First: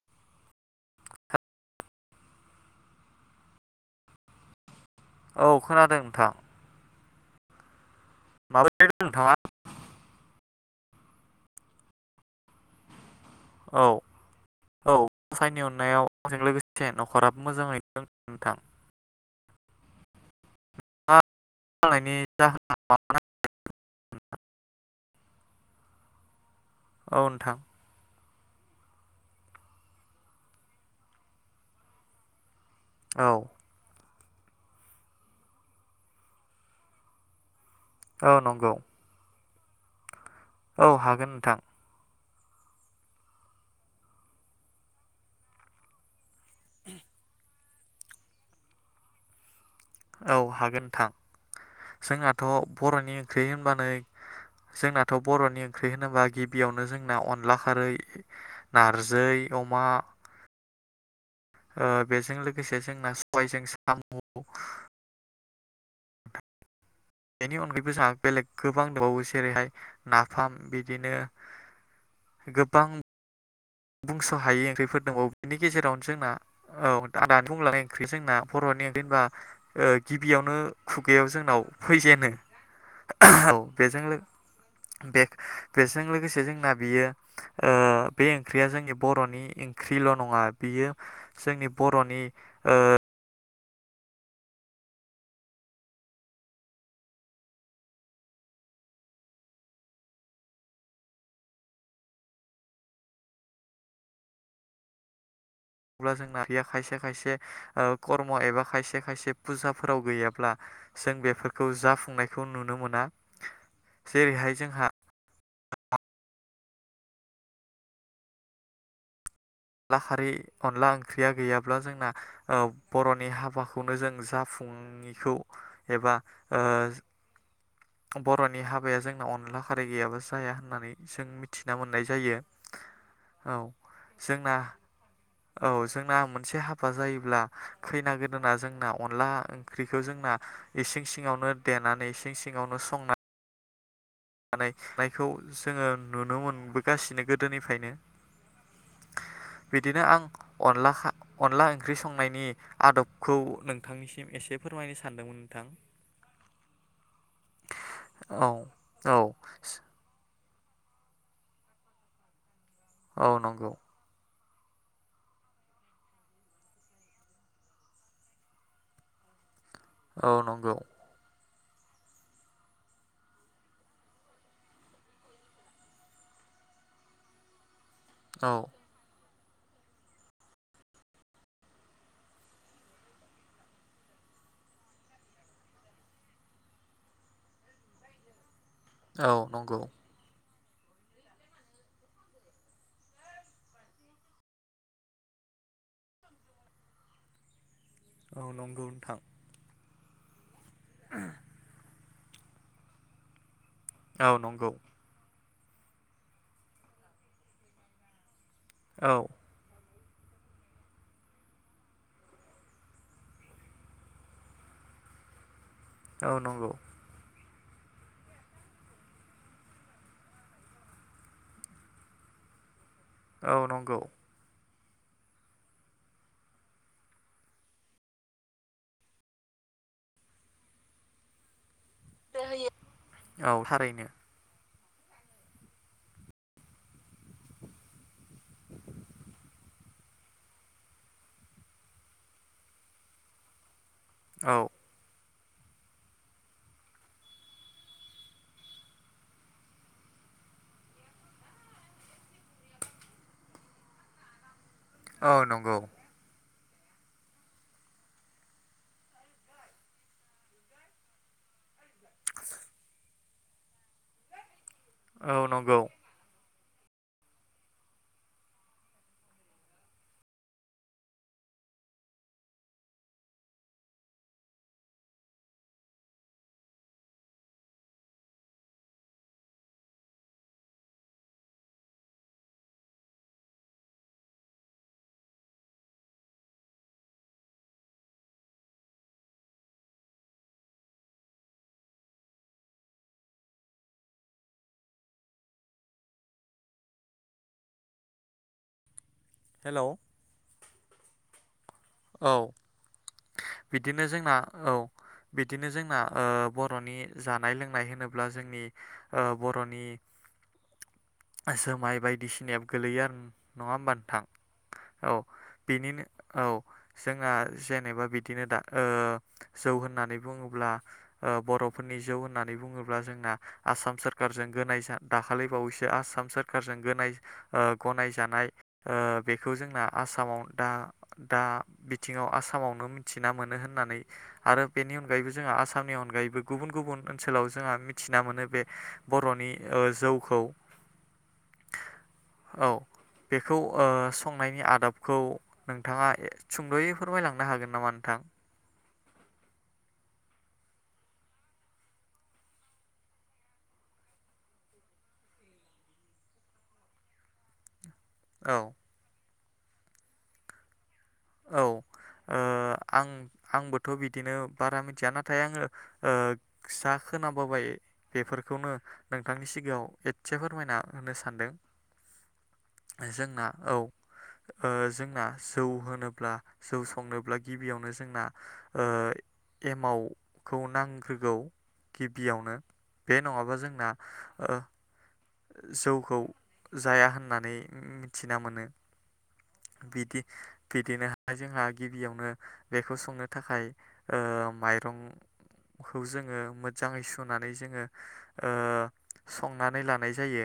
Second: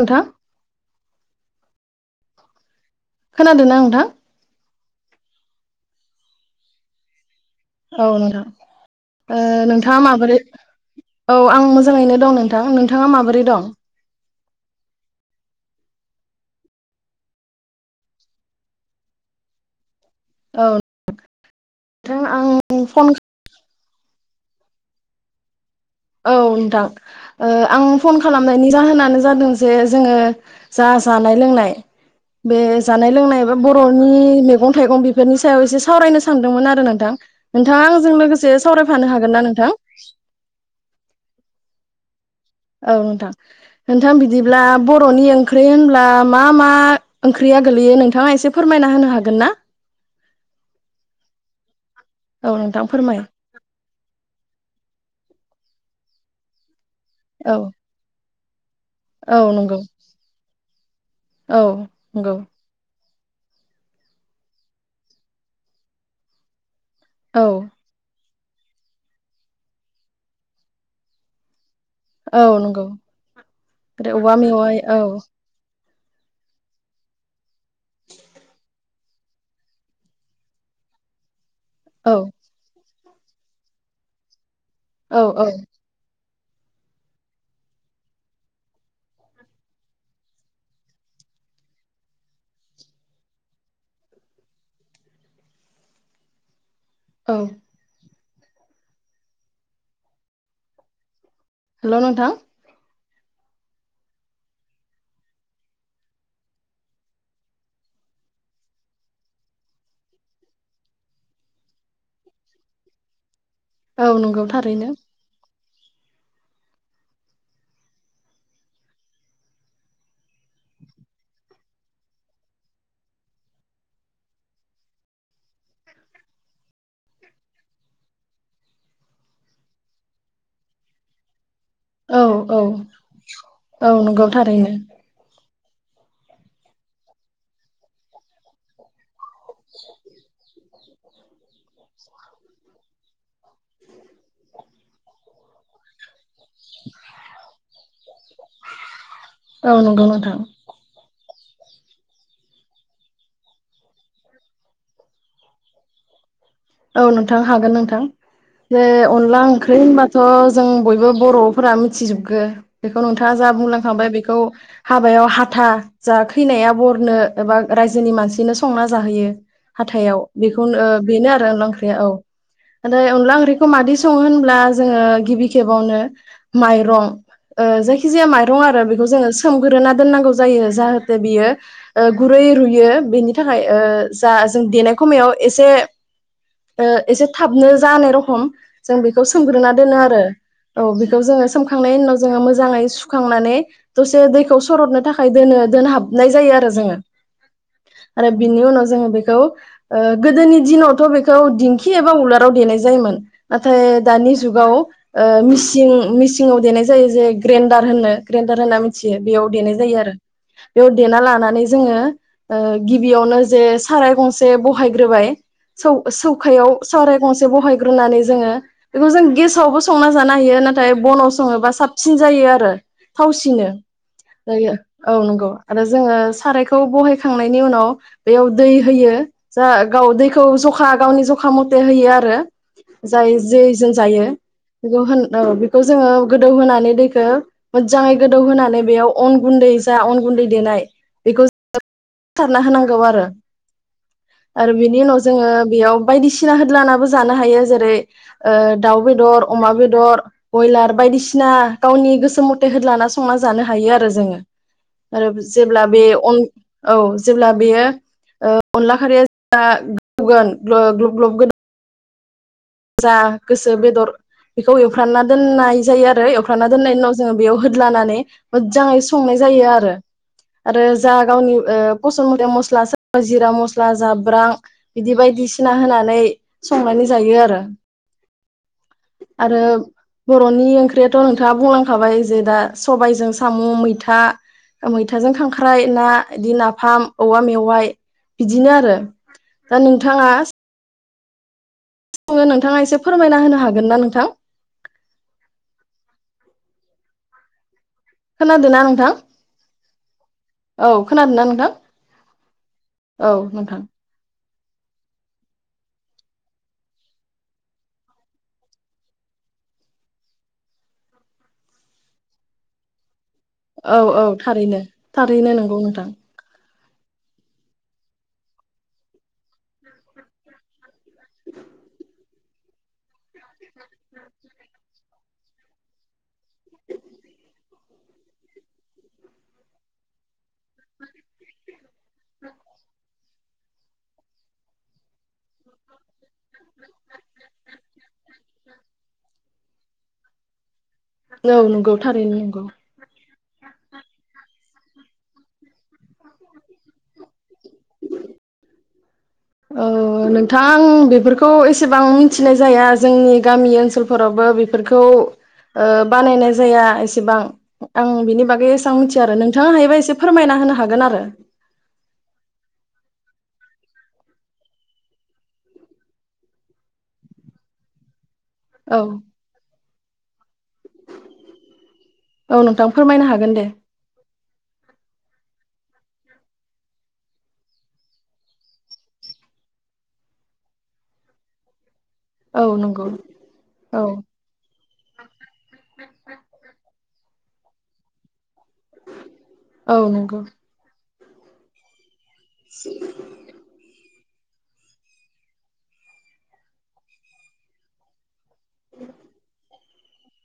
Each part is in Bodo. नोंथां खोनादोंना नोंथां? औ खोनादों नोंथां। औ नोंथां माबोरै दं नोंथाङा? ओ नोंथाङा माबोरै औ आं मोजाङैनो दं नोंथां नोंथाङा माबो रै दं? औ औ गसाइनि अननायाव आंजों लोगोसे न'खराबो मोजाङै दं नोंथां। औ नोंथां आं फन [inaudible] औ थां औ ओ नोंथां आं फन खालामनायनि जाहोनानो जादों जे जोङो जा जानाय-लोंनाय बे जानाय औ लोंनाय बा बर'नि मेगं-थाइगं बेफोरनि सायाव एसे सावरायनो सानदोंमोन आरो नोंथां। नोंथाङा आंजों औ लोगोसे नंगौ सावरायफानो हागोन ना नों थां औ हागोन नोंथां। औ नोंथां नोंथां बिदिब्ला बर'नि ओंख्रि होनब्ला मा मा ओंख्रिया गोलैयो नोंथाङा एसे फोरमायना होनो हागोन ना? औ हागोन नोंथां। जोंनाथ' औ नोंथां बर'नि फोरमाय ओंख्रि होननानै जोंनाथ' बर'नि ओंख्रि होनोबा गिबियावनो जों ना औ अनला खारै नारजै, औ नंगौ अमा औ ओ नंगौ बेजों लोगोसे जोंना गुबै जों सामु औ बेनि अनगायैबो जोंहा बेलेग गोबां दंबावो जेरैहाय नाफाम बिदिनो औ नंगौ गोबां ओरै औवा बुंस' हायै मेवाइ औ ओंख्रिफोर दंबाव बेनि गेजे रावनो जोंना औ आदानि बुंंलांनाय ओंख्रि जोंना बर'नि ओंख्रि होनबा ओ गिबियावनो खुगायाव जोंनाव औ फैजेनो [unintelligible] औ बेजों लो औ बे औ बेजों लोगोसे जों जोंना बियो ओ बे ओंख्रिया जोंनि बर'नि ओंख्रिल' नङा बियो जोंनि बर'नि ओ औ हेल' नोंथां अब्ला जोंना बेयो खायसे खायसे ओ कर्म एबा खायसे खायसे पुजाफोराव गैयाब्ला जों बेफोरखौ जाफुंनायखौ नुनो मोना। औ नंगौ जेरैहाय जोंहा थारैनो। अनला खारै अनला ओंख्रिया गैयाब्ला जोंना ओ बर'नि हाबाखौनो जों जाफु ङिखौ एबा ओ बर'नि हाबाया जोंना अनला खारैै गैयाब्ला जाया होननानै जों मिथ औ औ औ नंगौ जोंना थारैनो। औ जोंना मोनसे हाबा जायोब्ला खैना गोदोना जोंना अनला ओंख्रिखौ जोंना इसिं सिङावनो देनानै इसिं सिङावनो संनानै नायखौ जोङो नुनो मोनबोगासिनो गोदोनिफायनो औ बिदिनो नंगौ आं नोंथां अनला खा अनला ओंख्रि संनायनि आदबखौ नोंथांनिसिम एसे फोरमायनो सानदोंमोन नोंथां औ नोंथां हागोन नोंथां औ जे औ अनला ओंख्रि होनबाथ' ओ जों बयबो बर'फोरा मिथिजोबगो बेखौ औ नोंथाङा जा नंगौ बुंलांखांबाय बेखौ हाबायाव हाथा जा खैनाया बरनो एबा रायजोनि मानसिनो संना जाहोयो हाथायाव औ बेखौ नंगौ ओ बेनो आ अनला ओंख्रि औ नाथाय अनला ओंख्रिखौ मादि संङो होनब्ला जोंङो गिबि खेबावनो माइरं ओ जाय जायखिजाया औ माइरं आरो बेखौ जोङो सोमग्रोना दोननांगौ जायो जाहाथे बियो ओ गुरै रुयो बेनि थाखाय ओ जा जों देनाय खमयाव एसे ओ एसे थाबनो जानो रखम जों बेखौ औ सोमग्रोना नंगौ। दोनो आरो। औ बेखौ जोङो सोमखांनायनि उनाव जोङो मोजाङै सुखांनानै दसे दैखौ सरदनो थाखाय दोनो दोनहाबनाय जायो आरो जोङो। आरो औ बिनि नंगौ उनाव जोङो नोंथां। बेखौ ओ गोदोनि दिनावथ' बेख खौ दिंखि एबा उलाराव देनाय जायोमोन। नाथाय औ दानि जुगाव नंगौ ओ मिस सिं मिसिंआव देनाय जायो जे ग्रेन्डार होनो ग्रेन्डार होनना औ मिथियो बेयाव देनाय जायो आरो। बेयाव देना लानानै जोङो ओ गिबियावनो जे साराय गंसे बहायग्रोबाय औ नंगौ सौखायाव सराय गं से बहायग्रोनानै जोङो बेखौ जों गेसावबो संना जानो हायो नाथाय बनाव सङोबा साबसिन जायो आरो। औ थावसिनो नंगौ। जायो। औ नंगौ आरो जोङो सारायखौ बहायखांनायनि उनाव बेयाव दै होयो जा गाव दैखौ जखा गावनि जखा म थे होयो आरो जाय औ जे जों थारैनो जायो। बेखौ होन औ बेखौ जोङो गोदौ होनोनानै दैखौ मोजाङै गोदौ होनोनानै बेयाव अन गुन्दै जा अन गुन्दै देनाय बेखौ सारना होनांगौ आरो। औ आरो बिनि उनाव जोङो बेयाव बायदिसिना होद्लानाबो जानो हायो जेरै दाउ बेदर अमा बेदर बयलार बायदिसिना गावनि गोसो मथे होद्लाना संना जानो हायो आरो जोङो। आरो औ नंगौ जेब्ला बे अन औ जेब्ला बेयो अनला खारिया गोदौगोन ग ग्लप ग्लप गो जा गोसो बेदर बेखौ एवफ्रानना औ नंगौ। दोननाय जायो आरो एव एउफ्रामना दोननायनि उनाव जोङो बेयाव होद्लानानै मोजाङै संनाय जायो आरो आरो जा गावनि फस मथ मस्ला सोरबा जिरा मस्ला जाब्रां बिदि बायदिसिना होनानै संनानै जायो आरो। आरो बर'नि ओंख्रियाथ' नोंथाङा बुंलांखाबाय जे दा सबायजों साम', मैथा मैथाजों खांख्राइ ना, बिदि नाफाम औवा मेवाइ बिदिनो आरो दा नोंथाङा संङो नोंथाङा एसे फोरमायना होनो हागोन ना नोंथां? खोनादों ना नोंथां? हेलौ औ खोनादोंना नोंथां? औ औ नोंथां बिदिनो जोंना औ बिदिनो जोंना ओ बर'नि जानाय लोंनाय होनोब्ला जोंनि बर'नि जोमाय बायदिसिनायाबो गोलैयो आरो नङा होमबा औ औ नोंथां थारैनो औ थारैनो नंगौ बेनिनो नोंथां। औ जोंना जेनेबा बिदिनो दा ओ जौ होननानै बुङोब्ला ओ बर'फोरनि जौ होन होन्नानै बुङोब्ला जोंना आसाम सोरखारजों गोनाय जा दाखालि बावैसो आसाम सोरखारजों गनाय गनायजानाय ओ बेखौ जोंना आसामाव दा दा बिथिङाव आसामावनो मिथि ना मोनो होननानै आरो बेनि अनगायैबो जोंहा आसामनि अनगायैबो गुबुन गुबुन ओनसोलाव जोंहा मिथिना मोनो बे बर'नि जौखौ। औ नंगौ थारैनो औ नंगौ। बेखौ संनायनि आदाबखौ नोंथाङा ए सुंद'यै फोरमायलांनो हागोन नामा नोंथां? औ नोंथां आं बेफोरखौ एसेबां मिथिनाय जाया। जोंनि गामि ओनसोलफोरावबो बेफोरखौ बानायनाय जाया एसेबां। आं बिनि बागै औ एसेबां मिथिया आरो नों थाङा हायोबा एसे फोरमायना होनो हागोन आरो। औ ओ आं आंबोथ' बिदिनो बारा मिथिया नाथाय आङो जा खोनाबोबाय बेफोर खौनो औ नोंथांनि सिगाङाव एसे फोरमायना होनो सानदों औ नोंथां फोरमायनो जों हागोन दे औ जों ज जौ संनोब्ला गिबियावनो जोंना एमावखौ नांग्रोगौ गिबियावनो औ नंगौ बे नङाबा जोंना औ जौखौ जाया होननानै मिथिना मोनो औ बिदि नंगौ बिदिनो दा जोंहा गिबियावनो बेखौ संनो थाखाय माइरंखौ जोङो मोजाङै सुनानै जोङो संनानै लानो हानाय जायो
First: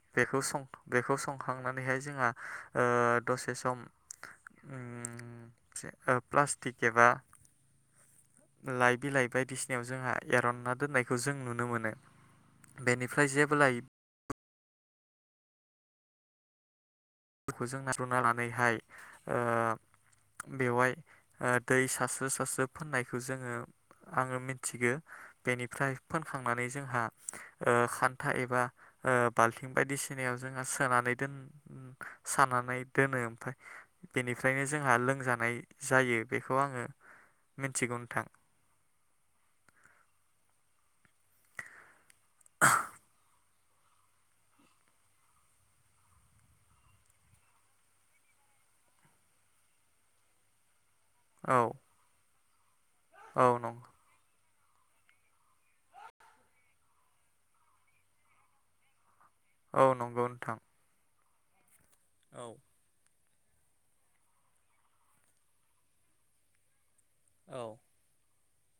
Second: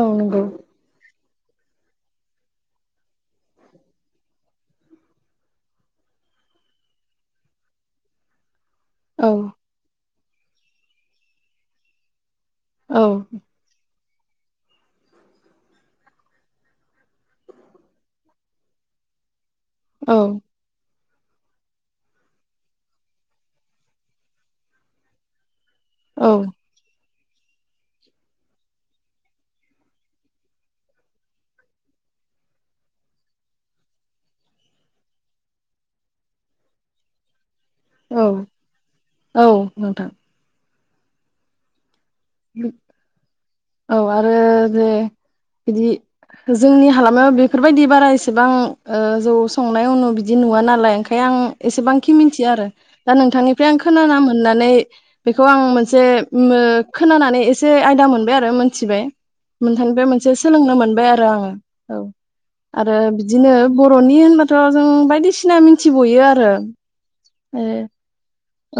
औ बेखौ नंगौ सं बेखौ सं सखांनानैहाय जोंहा दसे सम प्लास्टिक एबा लाइ बिलाइ औ बायदिसिनायाव जोंहा एरनना दोननायखौ जों नुनो मोनो औ बेनिफ्राय जेबोला इ खौ जों नार'ना लानानैहाय ओ औ बेवहाय दै सारस्रो सारस्रो फोननायखौ जोङो आङो मिथिगौ बेनिफ्राय औ फोनखांनानै जोंहा खान्था एबा बाल्थिं बायदिसिनायाव जोंहा सोनानै दोन सानानै दोनो ओमफफ्राय बेनिफ्रायनो जोंहा लोंजानाय जायो बेखौ आङो मिथिगौ नोंथां औ औ नोंथां उम औ आरो जे बिदि जोंनि हालामाव बेफोरबायदि बारा एसेबां ओ जौ संनाय उनु बिदि नुवा नालाय ओं ओंखाय आं औ एसेबाखि मिन थिया आरो दा औ नोंथांनिफ्राय आं नंगौ खोनाना होननानै बेखौ आं मोनसे खोनानानै एसे आयदा मोनबाय आरो मोनथिबाय औ नोंथांनिफ्राय बे नंगौ मोनसे नोंथां सोलोंनो मोनबाय आरो आङो ओ औ आरो बिदिनो बरनि होनबाथ जों बायदिसिना मिनथिबयो आरो ओ औ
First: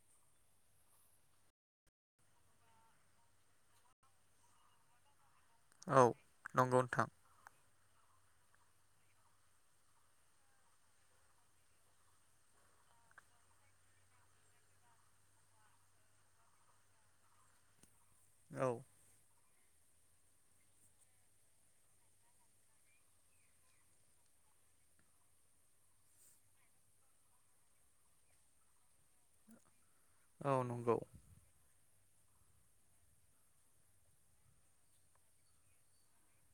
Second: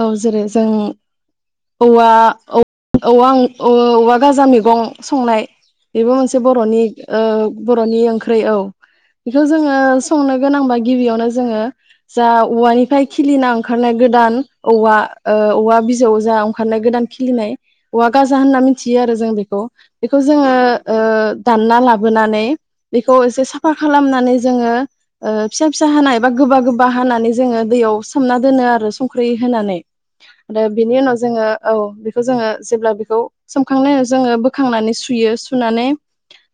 औ जेरै जों औवा औवा औवा गाजा मैगं संनाय औ बेबो मोनसे नंगौ बरनि नोंथां ओ बरनि ओंख्रै औ बेखौ जोङो संनो गोनांबा गिबियावनो जोङो जा औवानिफ्राय खिलिना ओंखारनाय गोदान औवा ओ औवा बिजौ जा ओंखारनाय गोदान खिलिनाय औवा गाजा होनना औ मिथियो आरो जों बेखौ बेखौ जोङो ओ दानना लाबोनानै बेखौ एसे साफा खालामनानै जोङो ओ फिसा फिसा हानाय बा गोबा गोबा हानानै जोङो दैयाव सोमना दोनो आरो संख दै होनानै औ आरो नंगौ बिनि उनाव जोङो औ बेखौ जोङो जेब्ला बेखौ सोमखांनाय उनाव जोङो बोखांनानै सुयो सुनानै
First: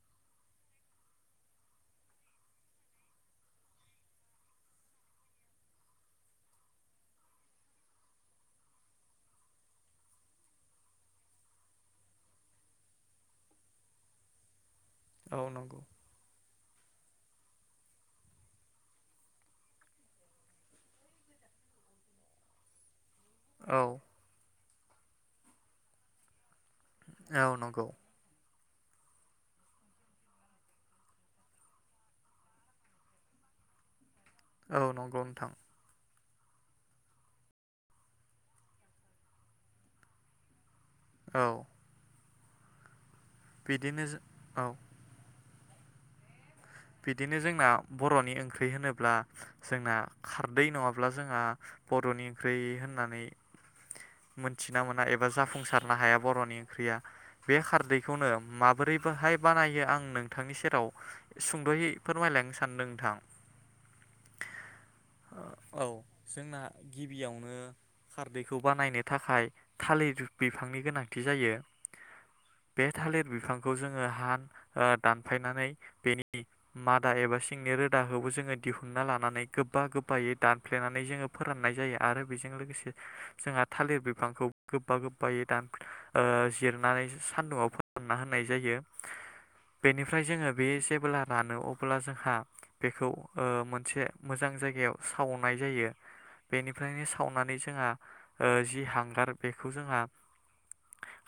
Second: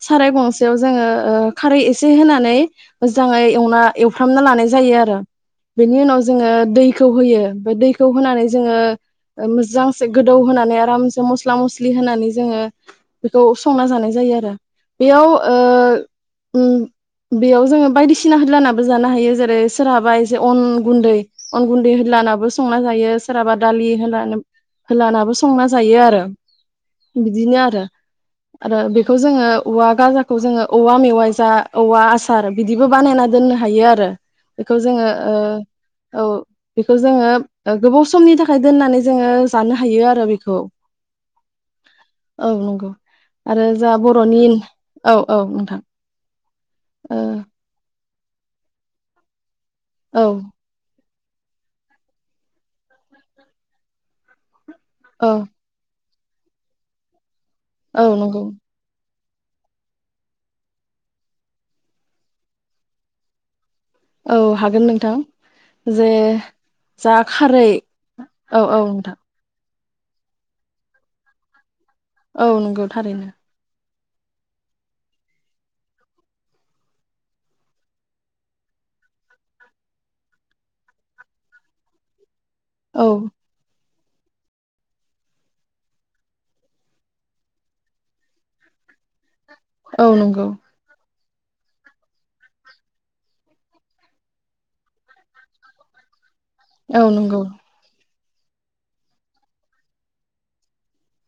साराय गंसेयाव जोङो खारै एसे होनानै मोजाङै एवना एवफ्रामना लानाय जायो आरो बेनि उनाव जोङो दैखौ होयो बेमफ्राय दैखौ होनानै जोङो मोजांसे गोदौ होनानै आरामसे मस्ला मस्लि होनानै जोङो बेखौ संना जानाय जायो आरो बेयाव औ ओ नंगौ उमबेयाव जोङो बायदिसिना ह्लानाबो जानो हायो जेरै सोरहाबा एसे अन गुन्दै अन गुन्दै होल्लानाबो संना जायो सोरहाबा औ दालि होनानै होलानाबो संना जायो आरो औ बिदिनो आरो नंगौ आरो बेखौ जोङो औवा गाजाखौ जोङो औवा मेवाइ जा औवा आसार बिदिबो बानायना दोननो हायो आरो बेखौ औ जोङो नंगौ नोंथां ओ औ बेखौ जोङो ओ गोबाव समनि थाखाय दोननानै जोङो जानो हायो आरो बेखौ औ औ नंगौ आरो जा बिदिनो जो बरनि औ औ थां बिदिनो जोंना बर'नि ओंख्रि होनोब्ला जोंना औ खारदै नंङाब्ला बा जोंहा बर'नि ओंख्रि होननानै मोन थिना मोना एबा औ जाफुंसारनो हाया बर'नि ओंख्रिया बे औ खारदैखौनो नंगौ माबोरै ब बाहाय बानायो आं नोंथांनि सेराव सुंद'यै फोरमायलायनो सानदों नोंथां औ हागोन नोंथां औ जे जोंना जा गिबियावनो खारै खारदैखौ औ औ बानायनो नोंथां थाखाय थालिर बिफांनि गोनांथि जायो औ नंगौ थारैनो ओ हान दानफायनानै बेनि नि मादा एबा सिंनि रोदाखौबो जोङो दिहुनना लानानै गोबा गोबायै दानफ्लेनानै जोङो फोराननाय जायो आरो बेजों लोगोसे औ जोंहा थालिर बे बिफांखौ गोबा गोबायै दान ओ जिरनानै सान्दुंआव फारानना होनाय जायो औ बेनिफ्राय नंगौ जोङो बे एसे जेब्ला रानो अब्ला जोंहा बेखौ ओ मोनसे मोजां जायगायाव सावनाय जायो औ बेनिफ्रायनो नंगौ सावनानै जोंङा ओ जि हांगार बेखौ जोंहा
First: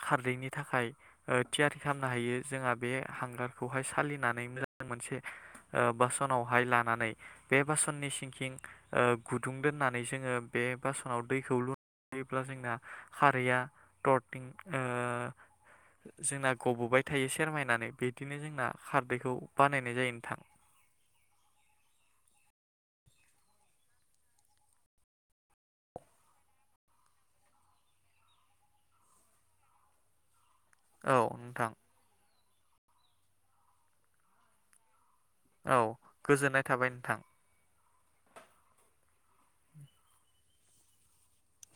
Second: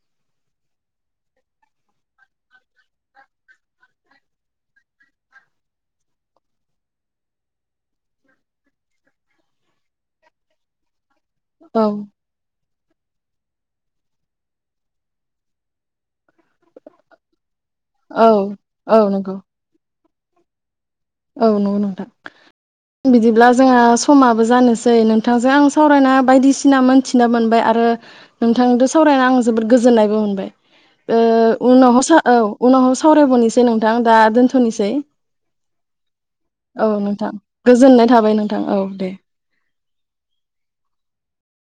खारदैनि थाखाय ओइ थियारि खालामनो हायो जोंहा बे हांगारखौहाय सालिनानै मोजां मोनसे ओ बासनावहाय लानानै बे बासननि सिंखिं ओ गुदुं दोननानै जोङो बे बासन दानाव दैखौ औ लुयोब्ला जोंना खारैया टरटिं ओ जोंना गबोबाय थायो सेरमायनानै औ बिदिनो जोंना औ खारदैखौ नंगौ बानायनाय जायो नोंथां औ नंगौ नोंथां बिदिब्ला जोंहा समाबो जानोसै नोंथांजों आं सावरायना बायदिसिना मोनथिना मोनबाय आरो नोंथांजों सावरायना आं जोबोद गोजोननायबो मोनबाय औ ओ नोंथां उनावहाय साव औ उनाव सावरायबावनोसै नोंथां दा दोनथ'नोसै औ गोजोननाय थाबाय औ नोंथां गोजोननाय थाबाय नोंथां औ दे